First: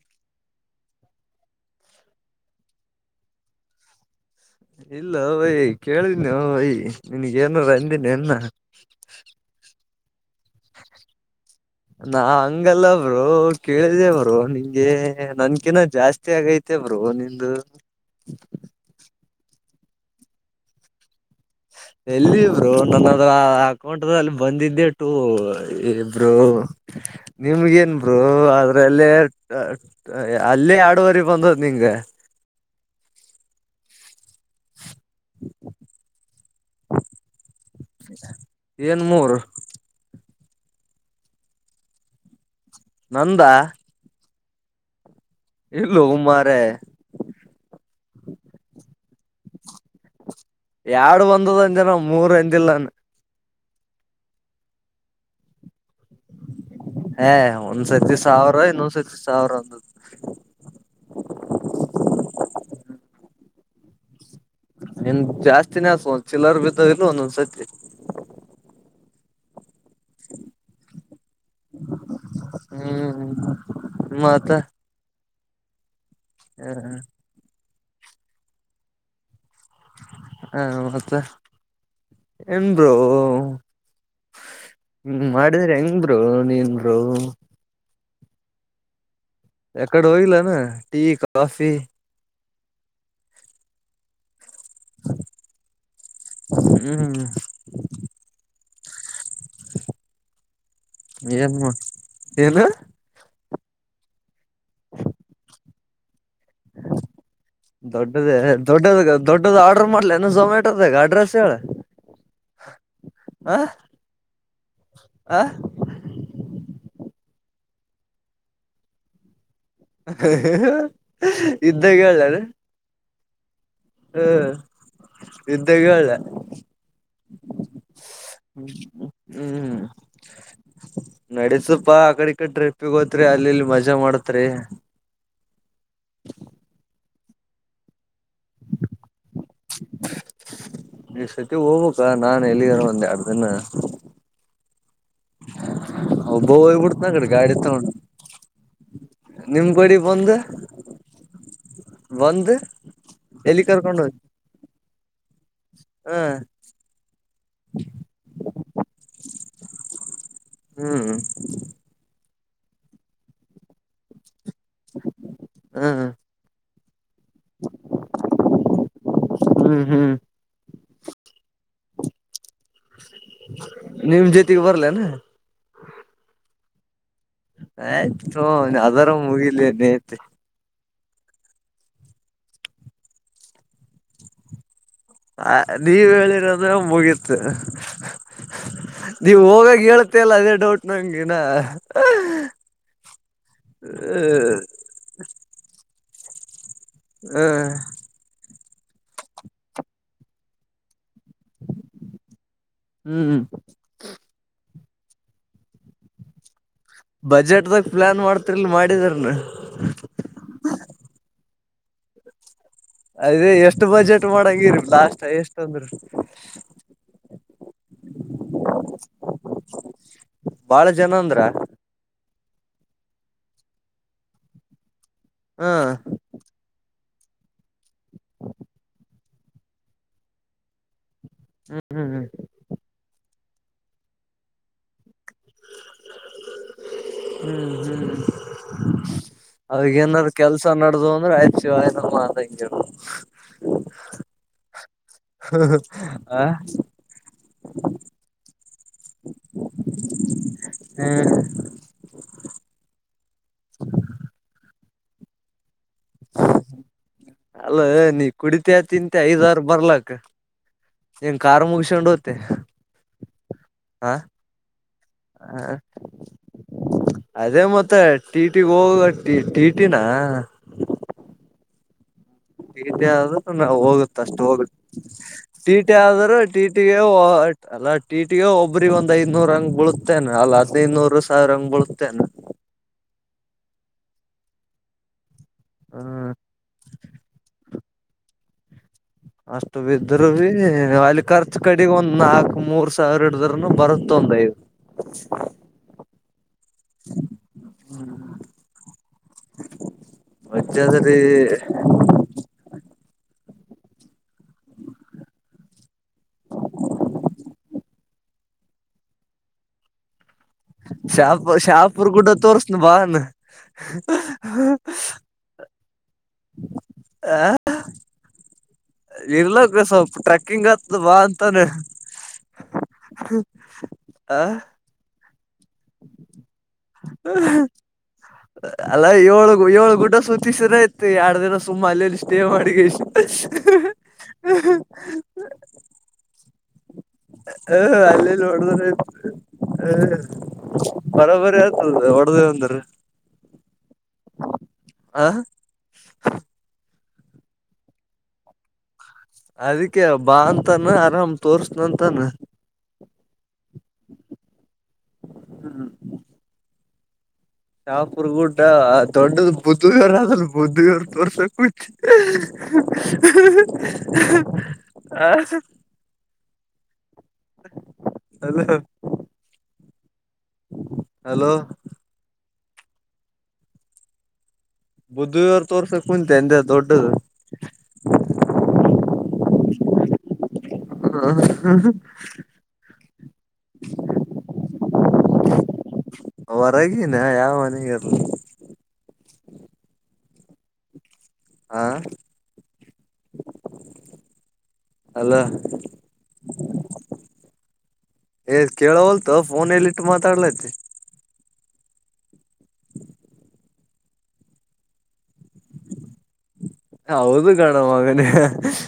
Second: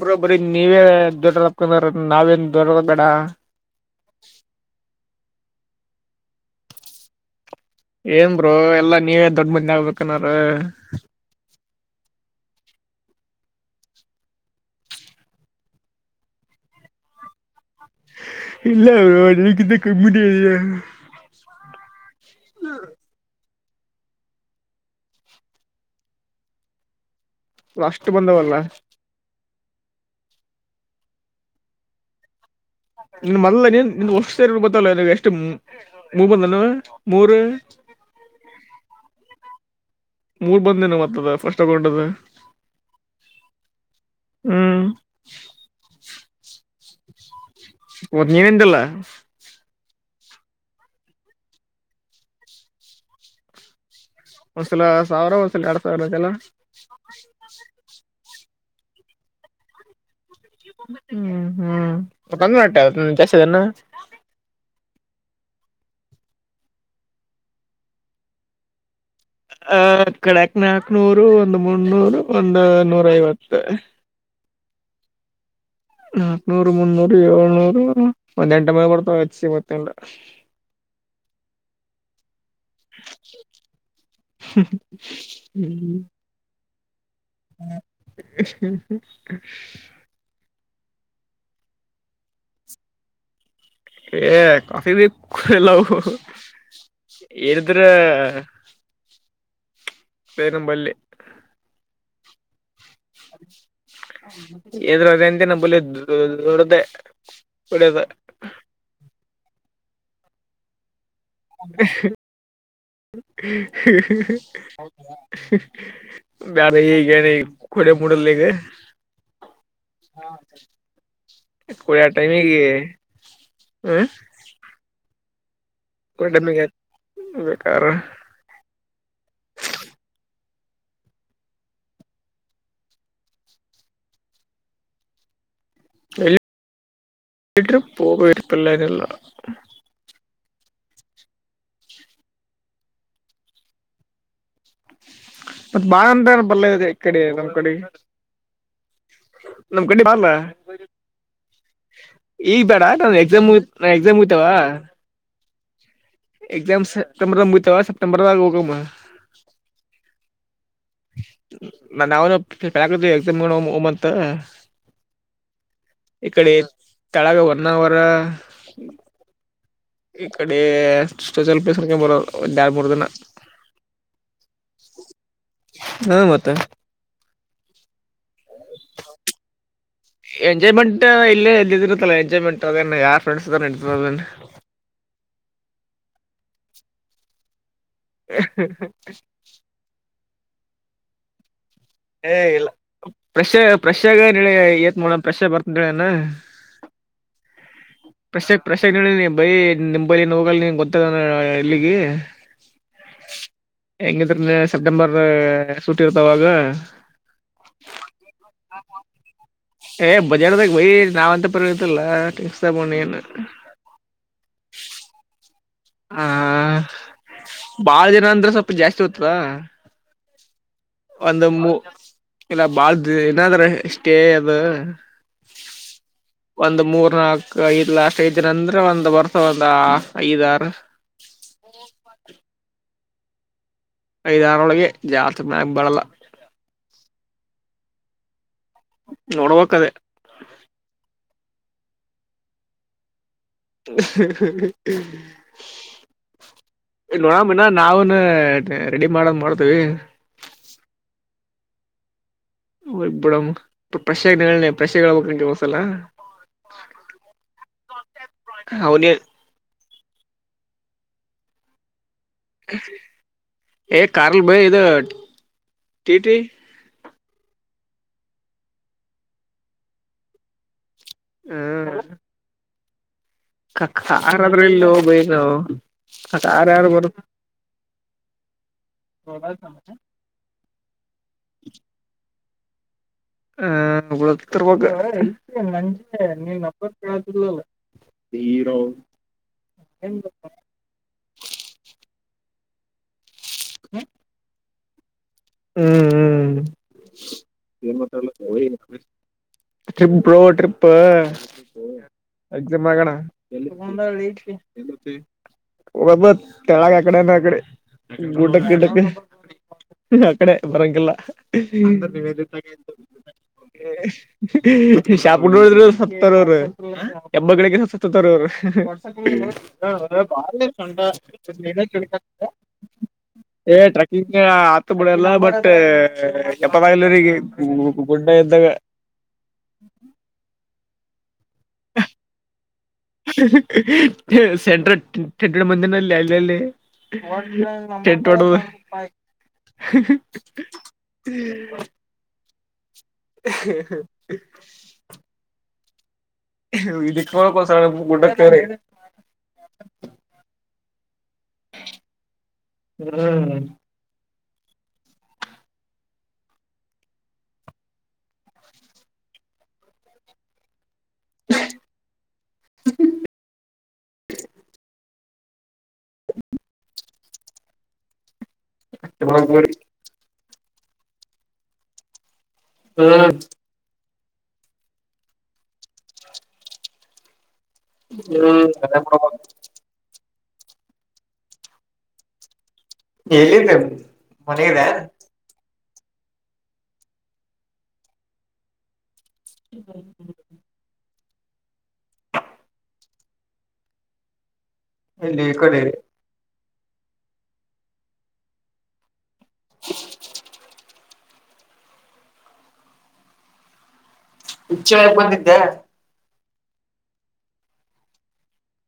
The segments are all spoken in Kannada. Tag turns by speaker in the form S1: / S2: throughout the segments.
S1: ಬ್ರೊಬ್ಬರಿ ನೀವೇ ದೊಡ್ಡಕ್ರ ನಾವೇನ್ ದೊಡ್ಡರ ಬೇಡ [inaudible]
S2: ಇಲ್ಲ ಭೈ ಕೇಳಿನೋ ಭೈ ನಿನಗೆ
S1: ಏನ್ ಬ್ರೋ ಎಲ್ಲಾ ನೀವೇ ದೊಡ್ ಮಂದಿ ಆಗ್ಬೇಕು ಅನ್ನಾರು
S2: ನಾ ಹಂಗಲ್ಲ ಬ್ರೋ ಕೇಳಿದೆ ಬ್ರೋ ನಿಂಗೆ ನನ್ಕಿನ ಜಾಸ್ತಿ ಆಗೈತಿ ತಿ ಬ್ರೋ ನಿಂದು
S1: ಇಲ್ಲ ಬ್ರೋ ನಿನಕಿಂತ ಕಮ್ಮಿನೆ [unintelligible]
S2: ಎಲ್ಲಿಬ್ರು ನನ್ನದ್ರ [unintelligible] ಕೋಂಟದ ಅಲ್ಲಿ ಬಂದಿದ್ದೆ ಟು ಬ್ರೋ ನಿಮ್ಗೇನ್
S1: ಅಷ್ಟು
S2: ಬ್ರೋ
S1: ಬಂದವಲ್ಲ
S2: ಅದ್ರಲ್ಲೆ ಅಲ್ಲೇ ಆರಡವರಿ ಬಂದದ್ ನಿಂಗೆ
S1: ನಿನ್ ಮಲ್ಲನ್ ನಿ ವರ್ಷ [unintelligible] ಎಷ್ಟು ಮೂವಂದನ್ನು ಮೂರು
S2: ಏನ್ ಮೂೂರು
S1: ಮೂರ್ ಬಂದಿನ ಮತ್ತತದ ಫಸ್ಟ್ ತಗೊಂಡದ
S2: ನಂದ
S1: ಹ್ಮ್
S2: ಇಲ್ವಾ ಮಾರಾಯ
S1: ಮತ್ ನೀವೆಂದಲ್ಲ
S2: ಎರಡು ಬಂದದೆ ಅಂದೆ ಮೂರ್ ಅಂದಿಲ್ಲ ನಾನು
S1: ಒಂದ್ಸಲ ಸಾವಿರ ಒಂದ್ಸಲ ಎರಡ್ ಸಾವಿರ ಅಂದ್ಲ್ಲ.
S2: ಏ ಒಂದ್ಸತಿ ಸಾವಿರ ಇನ್ನೋನ್ಸತಿ ಸಾವಿರ ಅಂದದು
S1: ಹ್ಮ್ ಹ್ಮ್ ತಂದಟ [unintelligible]
S2: ನಿಂದ ಜಾಸ್ತಿನೇ ಆಯ್ತ್ ಚಿಲ್ಲರು ಬಿದ್ದ ಇಲ್ ಒಂದೊಂದ್ ಸತಿ
S1: ಅ ಕಳಕ್ ನಾಕ್ನೂರು ಒಂದ್ ಮುನೂರು ಒಂದ ನೂರ
S2: ಹ್ಮ್
S1: ಐವತ್ತು
S2: ಮತ್ತ
S1: ನಕ್ನೂರು ಮುನ್ನೂರು ಏಳ್ನೂರು ಒಂದ್ ಎಂಟ ಮಲ್ ಬರ್ತಾವ ಹಚ್ಚಿ ಮತ್ತೆ
S2: ಹಾ ಮತ್ತೆ ಹೆಂದೊ ಹ್ಮ್ ಮಾಡಿದ್ರ ಹೆಂಗ್ ಬ್ರೋ ನೀನ್ ಬ್ರೋ
S1: ಹ್ಮ [inaudible]
S2: ಎಕ್ಕಡೆ ಹೋಗಿಲ್ವೇನೋ ಟೀ ಕಾಫಿ
S1: ಏ ಕಾಫಿ [unintelligible] ಎಲ್ಲವು
S2: ಹ್ಮ್
S1: ಎಿದ್ರ ಪೇನಂಬಲ್ಲಿ
S2: ಏನ್ ಏನು
S1: ಎದುರಗಂತ ನ ಬೋಲ
S2: ದೊಡ್ಡದೇ ದೊಡ್ಡದ ದೊಡ್ಡದು ಆರ್ಡರ್ ಮಾಡ್ಲನ ಝೊಮ್ಯಾಟೋದಾಗ ಅಡ್ರೆಸ್ ಹೇಳ ಆ ಆ
S1: ನಾನ ಕನ ಕಡೆ ಮೂಡಲ್ಲಿಗೆ
S2: ಇದ್ದಾಗ
S1: ಕೊಳಟೈಮಿಗೆ
S2: ಹ್ಮ್ ಇದ್ದಾಗ ಹೇಳ
S1: ಕುಡಿಯ ಟೈಮಿಗೆ ಬೇಕಾರ
S2: ಹ್ಮ್ ನಡತಪಾ ಆಕಡೆ ಕಡೆ ಟ್ರಿಪ್ಪಿಗ ಹೋತ್ರಿ ಅಲ್ಲಿ ಇಲ್ಲಿ ಮಜಾ ಮಾಡತ್ರಿ
S1: [unintelligible] ಟ ಪಬವಿಪಲ್ಲಲ್ಲ
S2: ಈ್ ಸತಿ ಹೋಗ್ಕ್ಕಾ ನಾನ್ ಎಲ್ಲಿಿದಾರ ಒಂದ್ ಎರಡ್ ದಿನ
S1: ಮತ್ತ ಬಾಳ ಅಂತ
S2: ಒಬ್ಬ
S1: ಬಲ್ಲ ಇದೆ ಈ
S2: ಹೋಗ್ಬಿಡ್ತನ
S1: ಕಡೆ
S2: ಅಕಡೆ
S1: ನಮ್
S2: ಗಾಡಿ
S1: ಕಡೆ
S2: ತಗೊಂಡ್ ನಿಮ್ ಕಡಿ ಬಂದು
S1: ಈಗ್ ಬೇಡ ನಾ ಎಕ್ಸಾಮ್
S2: ಎಲ್ಲಿ
S1: ನಾ
S2: ಕರ್ಕೊಂಡ ಹೋಗಿ
S1: ಎಕ್ಸಾಮ್ ಹತಾವ
S2: ಹ
S1: ಎಾಮ ಸ್ಟಂಬ ಮುತ ಸಪ್ಟೆಂಬರ್ಗ ಗಮ್ಮ
S2: ಹ್ಮ್
S1: ನಾವನು ಎಕ್ಸಾಮ್ ಮಾಡ ಓ ಮಂತ
S2: ಹಾ
S1: ಕೆಳಗೆ ಒನ್ ಅವರ್
S2: ಹ್ಮ್ ಹ್ಮ್
S1: ಈ ಕಡೆ ಸೊಚಲ್ ಪ್ಲಸ್ಕ ಬರ ಡ ಬರುದನ
S2: ನಿಮ್ ಜೊತೆಗ್ ಬರ್ಲೇನ
S1: ಹ ಮತ್ತೆ
S2: ಆ ಅದರ ಮುಗಿಲ್ಲನೆ
S1: ಎಂಜಾಯ್ಮೆಂಟ್ ಇಲ್ಲೇ ಎದ್ದಿದ್ರರು ತಲಾ ಎಂಜಾಯ್ಮೆಂಟ್ ಅದ ಯಾರ್ ಫ್ರೆಂಡ್ಸ್ ಇದ ನದ
S2: ಹ ನೀವ್ ಹೇಳಿರೋದ್ರ ಮುಗಿತ್ತು ನೀವ ಹೋಗಾಗ ಹೇಳೇತ್ತೆಲ್ಲ ಅದೇ ಡೌಟ್ ನಂಗಗೆಿನ
S1: ಏ ಇಲ್ಲಫ್ರೆಶ್ ಫೆಶ್ ಆಗ ಏತ್ ಮಾಡೋಡ ಪ್ರ್ರೆಶ್ ಬರ್ತನ
S2: ಹ್ಮ್
S1: ಪ್ರಸೇಕ್ ಪ್ರೆಸೇಕ್ ನೀ ಬೈ ನಿಮ್ೈ ಏ ಹೋಗಲ್ ಗೊತ್ತ ಎಲ್ಲಿಗೆ
S2: ಹ್ಮ್
S1: ಹೆಂಗಿದ್ರ ಸೆಪ್ಟೆಂಬರ್ ಸೂಟ್ಿ ಇರ್ತಾವಾಗ
S2: ಬಜೆಟ್್ದಾಗ ಪ್ಲಾನ್ ಮಾಡ್ತರಿಲ್ ಮಾಡಿದಾರನು
S1: ಏ್ ಬಜಾರ್ದಾಗ ಬೈ ನಾವ್ ಅಂತ ಪರಿವತ್ತಲ್ಲ
S2: ಅದೇ ಎಷ್ಟ್ ಬಜೆಟ್ ಮಾಡಂಗಿರಿ ಲಾಸ್ ಎಷ್ಟ ಅಂದ್ರ
S1: ಆ ಬಾಳ ಜನ ಅಂದ್ರೆ ಸ್ವಲ್ಪ ಜಾಸ್ತಿ ಹತವಾ
S2: ಬಾಳ ಜನ ಅಂದ್ರ
S1: ಇಲ್ಲ ಬಾಳ್ದ ಏನಾದ್ರ ಇಷ್ಟೇ ಅದು
S2: ಹ್ಮ
S1: ಒಂದ್ ಮೂರ್ ನಾಲ್ಕ್ು ಐದ್ ಲಸ್ ಏಜ್ ಅಂದ್ರೆ ಒಂದ್ ಬರ್ತ ಒಂದ ಐದಾರ
S2: ಹ್ಮ್ ಹ್ಮ್ ಹ್ಮ್
S1: ಐದಾರೊಳಗೆ ಜಾತ್ ಮಗ್ ಬಡಲ್ಲ
S2: ಹ್ಮ್ ಹ್ಮ್
S1: ನೋಡ್ಬೇಕದೇ
S2: ಅವಾಗ ಏನಾದ್ರು ಕೆಲ್ಸ ನಡ್ದ ಅಂದ್ರೆ ಆಯ್ತು ಮಾತಗೆ
S1: ಹ
S2: ಹ
S1: ನೋಡಾಮಿನ ನಾಾವನ್ ರೆಡಿ ಮಾಡದ ಮಾಡ್ತೇವಿ ಹೋಗ ಬಿಡಮ್ ಪ್ರೆಶೆಾಗನೆ ಪ್ರೆಶಾಗ ಹೇಳ್ಬಬೇಕುಂಟ ಹೊಸಲ
S2: ಅಲ್ಲ ನೀ ಕುಡಿತ
S1: ಅವನೇ
S2: ತಿಂತೆ ಐದ್ಾರ ಬರ್ಲಕ್ ನ್ ಕಾರ್ ಮುಗಿಸೊಂಡ
S1: ಏ ಕಾಲು ಬ ಬರಿ ಇದು
S2: ಹ
S1: ಟಿ ಟಿ
S2: ಅದೇ ಮತ್ತೆ ಟಿಟಿಗೆ ಹೋಗಟ ಟಿಟಿನ
S1: ಹ್ಮ್
S2: ಹಗಿದ್ದ ಅದು ನಾವು ಹೋಗುತ್ತ ಅಷ್ಟು
S1: ಕಾರ್ ಆದ್ರ
S2: ಹೋಗುತ್ತ
S1: ಎಲ್ಲಿ ಹೋಗ್ಬೇಕು ನಾವು
S2: ಟೀಟಿ ಆದ್ರೂ
S1: ಕಾರ್ ಯಾರ್
S2: ಟೀಟಿಗೆ ಅಲ್ಲ ಟೀಟಿಗೆ ಒಬ್ರ ಒಂದ ಐದನೂರ ಹಂಗ್
S1: ಬರು
S2: ಬಳತೇನೆ ಅಲ್ಲ ಹದ್ನೈದುನೂರು ಸಾವಿರ ಹಂಗ್ ಬಳತೇನೆ
S1: ಹ್ಮ ನಂಜೆ
S2: ಹ್ಮ
S1: ನೀನ್ ನರ್ ಕೇಳದಿಲ್ಲಲ್ಲ [inaudible] ಹೀರೋ
S2: ಅಷ್ಟು ಬಿದ್ರ ಬಿೀ ಅಲ್ಲಿ ಖರ್ಚ ಕಡಿ ಒಂದ್ ನಾಕು ಮೂರ್ ಸಾವಿರ ನಡ್ರನು ಬರುತ್ತ ಒಂದದ ಐದು
S1: ಹ್ಮ್ ಹ್ಮ್ ಏನ್ ಮಾಡ್ತಿದ್ದೆ ಬೋಳಿಮಗನೆ ಟ್ರಿಪ್
S2: ಮಜದ್ರಿ
S1: [inaudible] ಎಕ್ಸಾಮ್ ಆಗಣ [inaudible] ಬರಬ ತಳಾಗಕಡೆ ನ ಅಕಡೆ ಗುಟಕಟಕ ಕಡೆ ಬರಂಗಲ್ಲ [inaudible]
S2: ಶಾಪ್ ಶಾಪುರ್ ಗುಡ್ಡ ತೋರ್ಸನ ಬಾ ಅನ್
S1: ಶಾಪುಡ್ಿದ [inaudible] ತ್ತರೋರ ಹೆಬ್ಬಗಳಿಗೆ ಸತ್ತ ಅವರು
S2: ಇರ್ಲಕ್ಕ ಸ್ವಲ್ಪ ಟ್ರೆಕ್ಕಿಂಗ್ ಆತದ
S1: ಬಾ
S2: ಅಂತಾನ
S1: [inaudible] ಏ ಟ್ರೆಕ್ಕಿಂಗ್ ಹತ್ ಬಿಡಲ್ಲ ಬಟ್ ಎಪ್ಪದಾಗಲರಿಗೆ ಗುಡ್ಡ ಇದ್ದಾಗ
S2: ಅಲ್ಲ ಏಳು ಏಳ ಗುಟ ಸುಚಿಸ ರ ಎರಡು ದಿನ ಸುಮ್ಮ ಅಲ್ಲಲ್ಲಿ ಸ್ಟೇ ಮಾಡಿಗೆ ಇಷ್ಟ
S1: ಸೆಂಟ್ರ ಟೆಂಟ್ ಮಂದಿನಲ್ಲಿ ಅಲ್ಲಿ ಅಲ್ಲಿ
S2: ಹ
S1: ಟೆಂಟ್
S2: ಅಲ್ಲಿಲ್ಲಿ
S1: ಹೊಡದು
S2: ನೋಡದ್ರ ಆಯ್ತ ಹ ಬರಬರಿ ಆತದ ಹೊಡದ ಅಂದ್ರ
S1: ಹ ಹ
S2: [unintelligible]
S1: [unintelligible]
S2: ಎಲ್ಲವನ್ನು ತೋರಿಸ್ತಾನ್ ತಾನೆ
S1: ಹ್ಮ್
S2: ಹು ಹು ಶಾಪುರ್ ಗುಡ್ಡ ದೊಡ್ಡದ ಬುದ್ಧಗರು ಅದ ಬುದ್ಧಗರು [unintelligible]
S1: [unintelligible]
S2: ಹಲೋ
S1: ತಿಮ್ಮಕ್ಕೂರಿ
S2: ಹಲೋ
S1: ಹು
S2: ಬುದ್ಧವರ್ ತೋರ್ಸಕ್ ಕುಂತೆ ಏನ್ [unintelligible] ದೊಡ್ಡದು
S1: ಹ್ಮ್ ಅದೇ ಮಾಡ್ಬೇಕು
S2: ಹು
S1: ಎಲ್ಲಿದ್ದ ಮನದೆ [unintelligible]
S2: ಹೊರಗಿನ ಯಾವ ಮನೆಗೆರ್ಲ್ಲ
S1: [unintelligible]
S2: ಹಾ [unintelligible] ಅಲೋ
S1: ಎಲ್ಲಿ ಈ ಕಡಿ
S2: ಏ ಕೇಳೋವಲ್ತ ಫೋನ ಎಲ್ಲಿ ಇಟ್ಟು ಮಾತಾಡ್ಲಾ ತಿ
S1: ಊಚೆ ಹೊಯಕ್ ಬಂದಿದ್ದೆ [unintelligible]
S2: ಹೌದು ಕಣೋ ಮಗನೆ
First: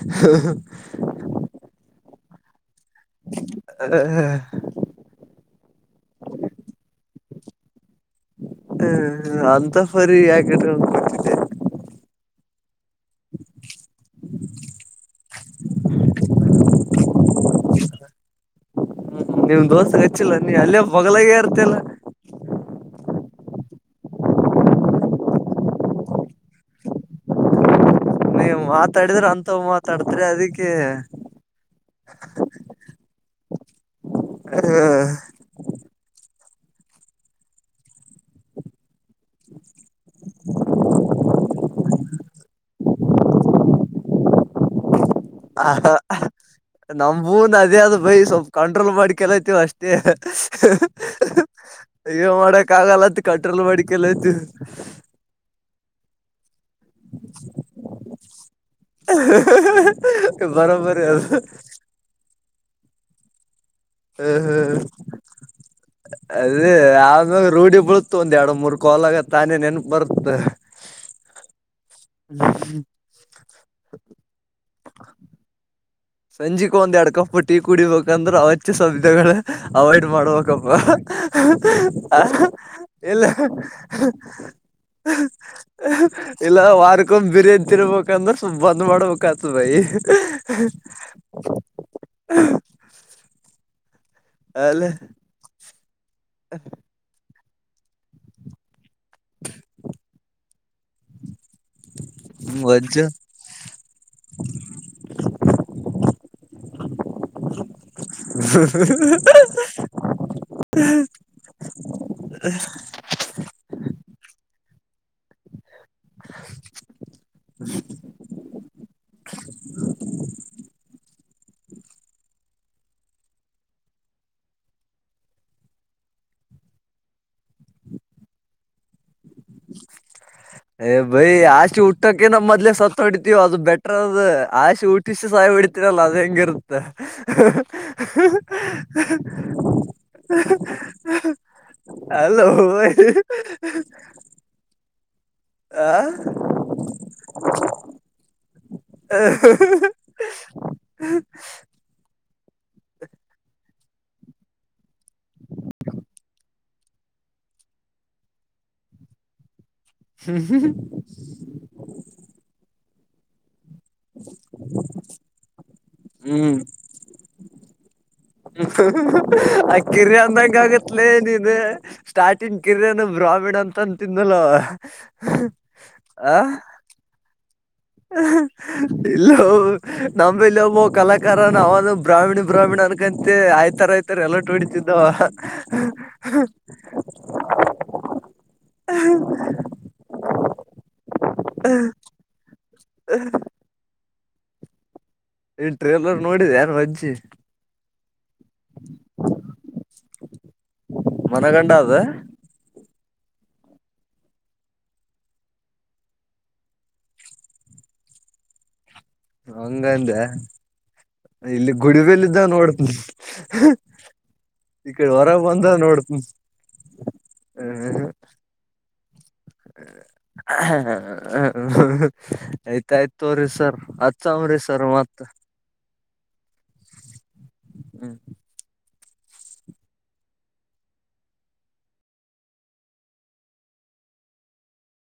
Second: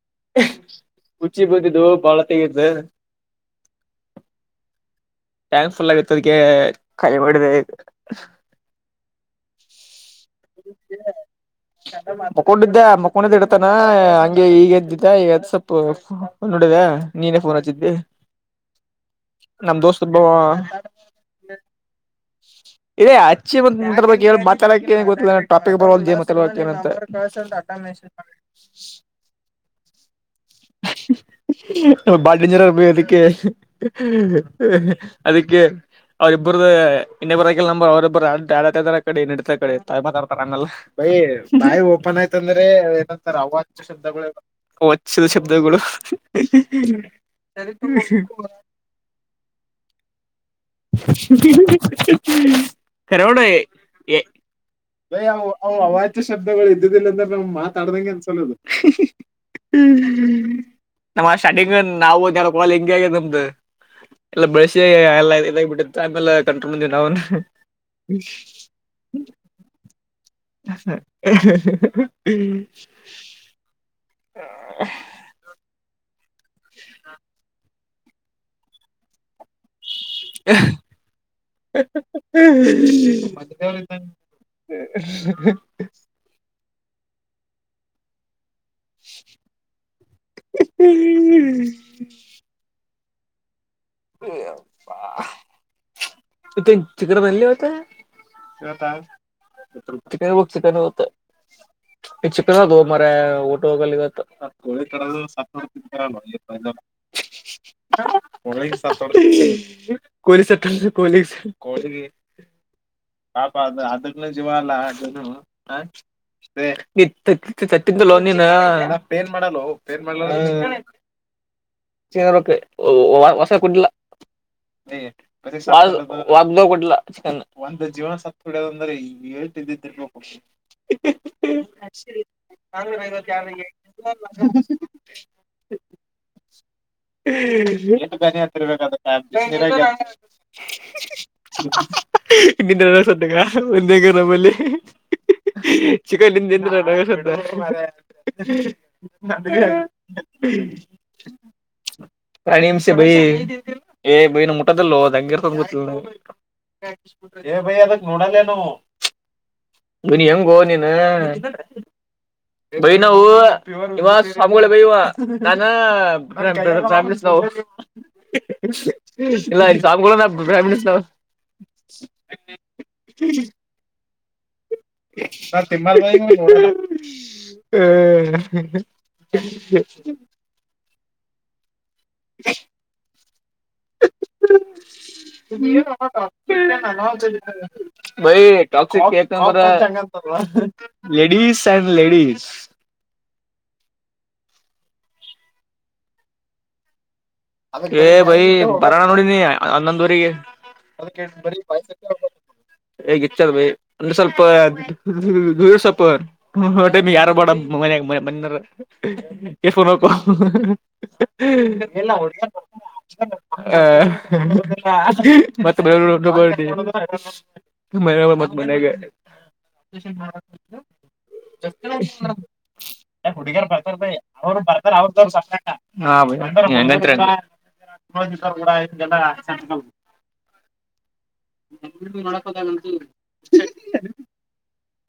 S1: [unintelligible]
S2: ಹಾ ಹಾ
S1: ಟ್ಯಾಂಕ್ ಫುಲ್ ಆಗಿತ್ತ ಅದ್ಕ್ಕೆ ಖಾಲಿ ಮಾಡಿದೆ
S2: ಹೂ ಅಂತ ಫರಿ ಯಾಕ ಇಟ್ಕೊಂಡ ಕುಂತಿದೆ
S1: ಮಕೊಂಡಿದ್ದೆ ಮಕೊಂಡಿದ್ದ ಇಡತಾನ ಹಂಗೆ ಈಗ ಎದ್ದಿದ್ದೆ ಈಗ ಎದ ಸ್ವಲ್ಪ [unintelligible] ನೋಡಿದೆ ನೀನೇ ಫೋನ್ ಹಚ್ಚಿದಿ
S2: ನಿಮ್ ದೋಸ್ತರಿಗೆ ಹಚ್ಚಿಲ್ಲ ಏನ್ ನೀ ಅಲ್ಲೇ ಬಗಲಾಗ ಇರ್ತಿ ಅಲ್ಲಾ
S1: ಏ ಅಚ್ಚಿ ಬ ಮಾತಾಡಕಕ್ಕೆ ಗೊತ್ತಿಲ್ಲ ಟಾಪಿಕ್ ಬರ ಜ ಮಾತಾ [unintelligible] [unintelligible]
S2: ನೀ ಮಾತಾಡಿದ್ರೆ ಅಂತವು ಮಾತಾಡ್ತ್ರೆ ಅದಕ್ಕೆ
S1: ಬಾಳ ಡೇಂಜರ್ ಬೇ ಅದಕ್ಕೆ ಅದಕ್ಕೆ [unintelligible] [unintelligible] ಬೈ ಬಾಯ್ ಓಪನ್ ಆಯ್ತ ಅಂದ್ರೆ ಏನಂತಾರ್ ಅವಾಚ್ಯ ಶಬ್ದ ಗೋಳೆ
S2: ಹ ನಮಂಬೂನ್ ಅದೇ ಅದ ಬೈ ಸ್ವಲ್ಪ ಕಂಟ್ರೋಲ್ ಮಾಡಿ ಕಲೈತಿವ ಅಷ್ಟೇ ಏನು ಮಾಡಕ್ಕ ಆಗಲ್ಲ ಅಂತ ಕಟ್ರೋಲ್ ಮಾಡಿ ಕಲ್ಯಾತೆವ್
S1: ಬಯ್ ಅವ ಅವು ಅವಾಚ್ಯ ಶಬ್ದಗಳು ಇದ್ದುದಿಲ್ಲ ಅಂದುರ್ ನಮಗ ಮಾತಾಡ್ದಂಗೆ ಅನ್ಸಲೋದು
S2: ಬರೋಬರಿ
S1: ನಮ್ಮ
S2: ಅದು
S1: ಸ್ಟಾರ್ಟಿಂಗ್ ನಾವುಾರ ಬಾಲ ಹಿಂಗೆ ಆಗ್ಯದ ನಮ್ದ ಎಲ್ಲ ಬೆಳಸಿ
S2: ಹ್ಮ್
S1: ಎಲ್ಲ ಇದಬಟ್ಟ ಆಮೇಲೆ
S2: ಅದೇ
S1: ಕಂಟ್ರೋಲ್ಂದೇವಿ ನಾವನು
S2: ಆಮ್ಯಾಗ ರೂಢಿ ಬೀಳುತ್ತ ಒಂದ್ ಎರಡ್ ಮೂರ್ ಕಾಲ್ ಆಗ ತಾನೇ ನೆನ್ಪ ಬರುತ್ತ
S1: [unintelligible] [unintelligible]
S2: ಸಂಜಿಕ ಒಂದ್ ಎರಡ್ ಕಪ್ ಟೀ ಕುಡಿಬೇಕಂದ್ರೆ ಅವಾಚ್ಯ ಶಬ್ದಗಳು ಅವಾಯ್ಡ್ ಮಾಡ್ಬೇಕಪ್ಪ ಇಲ್ಲ ಇಲ್ಲ ಪಾರ್ಕೊಡ್ ಬಿರಿಯಾನಿ ತಿನ್ಬೇಕಂದ್ರೆ ಸ ಬಂದ್ ಮಾಡ್ಬೇಕ ಆಯ್ತುದ್ [unintelligible] ಅಲ್ಲ
S1: ತಿಕಡ ಬನ್ಲಿ ಹೊತ ನತ್ತ [unintelligible] ಈ ಚಿಕ್ಕದು
S2: ವಜ್ಜ
S1: ಮರ ಊಟ ಹೋಗ ಇತ್ತು ಕೊರಿ ಸೆಟ್ಟ [unintelligible] [unintelligible] ಅದು ಅದನು ಜವ ಅಲ್ಲ ಅನು ಹ ತತ್ತಿದ್ದೋ ನೀನ್ ಚ ಹೊಸ ಕುಟ್ಟಿಲ್ಲ ಒಬ್ದ ಕೊಟ್ಟಲ ಒಂದು ಜೀವನ ಸತ್ ಹೊಡ್ಯದ ಅಂದ್ರೆ ಈ ವ ತಿ ಕೊು [unintelligible]
S2: ಏ ಬೈ ಆಸೆ ಹುಟ್ಟಕೆ ನಮ್ ಮದ್ಲೆೇ ಸತ್ತ ಹೊಡಿತೀವ ಅದು ಬೆಟರ್ ಅದ್ ಆಸೆ ಹುಟ್ಟಿಸಷ್ಟ ಸಹಾಯ ಹೊಿತವಿ ಲ್ಲ ಅದು ಹೆಂಗ ಇರುತ್ತೆ
S1: ನಿ ಸತಕ್ಕ ಒಂದೆಗ ನಮ್ಮಲ್ಲಿ
S2: ಆ
S1: ಚಿಿಕಂಡಿಂದಿಂದೋಡ ನ [unintelligible] ಪ್ರಾಣಿ ಹಮಷೆ ಬೈ ಏ ಬೈನ ಮುಟದಲ್ಲೋ ದಂಂಗಗೆರ್ಕೊಂಡ್ ಗೊತ್ತಿಲ್ಲವು ಏ ಭಯಿ ಅದಕ್ ನೋಡಲ್ಲೇ ನವು ಬನ್ಿ ಹೆಂಗೋ ನೀನು ಬೈ ನಾವು [unintelligible] ಇಾಮುಗಳ ಬ ಇ
S2: ಹ್ಮ್
S1: ನಾನವು [inaudible]
S2: ಆ
S1: ಸ್ವಾಮಿಗಳ
S2: ಕಿರಿಯ
S1: ನಾ
S2: ಅಂದಂಗ
S1: ಬ್ರಾಹ್ಮಿಣ್ಸ್
S2: ಆಗತ್ಲ
S1: ನಾವು
S2: ನೀನು ಸ್ಟಾರ್ಟಿಂಗ್ ಕಿರಿಯನ ಬ್ರ ಕಾವಡ್ ಅಂತಂತಿಂದಲ [unintelligible]
S1: ಹ ತ
S2: ಇಲ್ಲ ನಂಬ ಇಲ್ಲಿ ಒಬ್ಬ ಕಲಾಕಾರ ನಾವದ ಬ್ರಾಹ್ಮಣ ಬ್ರಾಹ್ಮಿಣ ಅನ್ಕಂತೆ ಆಯ್ತಾರ ಆಯ್ತಾರ ಎಲ್ಲ ಹೊಡಿತಿದ್ದವ
S1: ಭೈ ಕ್ಸ ೇಡಿಸ್ ಎಂಡ್ ಲೇಡಿಜ [unintelligible]
S2: ಈ ಟ್ರೇಲರ್ ನೋಡಿದೆ ಯಾರು ಅಜ್ಜಿ
S1: ಹ ಬೈಿ ಬರಣ ನೋಡಿನಿ ಅನ್ನಂದೂರಿಗೆ
S2: ಮನಗಂಡ ಅದ
S1: ಹೇಗ ಇಚ್ಚದ ಭೈ ಒಂದ ಸ್ವಲ್ಪ ದೂ ಸ್ವಲ್ಪಟಮ ಯಾರು ಬಡ ಮ ಮ ಕೆಸ್ನ್ ಹಕ
S2: ಹಂಗಂದೆ ಇಲ್ಲಿ
S1: ಎಲ್ಲ
S2: ಗುಡಿಬಲ್ ಇದ್ದ
S1: ಹ
S2: ನೋಡ್ತನಿ ಈ ಕಡೆ ಹೊರ ಬಂದ
S1: ಮತ್ತ ಬ ು
S2: ನೋಡ್ತನಿ
S1: ಮ ಮತ ಮನಗ [unintelligible]
S2: ಆಯ್ತಾಯ್ತು ತೋರಿ
S1: ಹುಡುಗಾರ್
S2: ಸರ್
S1: ಬರ್ತಾರ
S2: ಹಚ್ಚವ್ರಿ
S1: ಅವರು ಬರ್
S2: ಸರ್ ಮತ್
S1: ಅವ [inaudible]
S2: ಹ್ಮ್.
S1: ಲ್ಲ ಚ [inaudible] ಎ ಮಾಡಕದಂತ [unintelligible]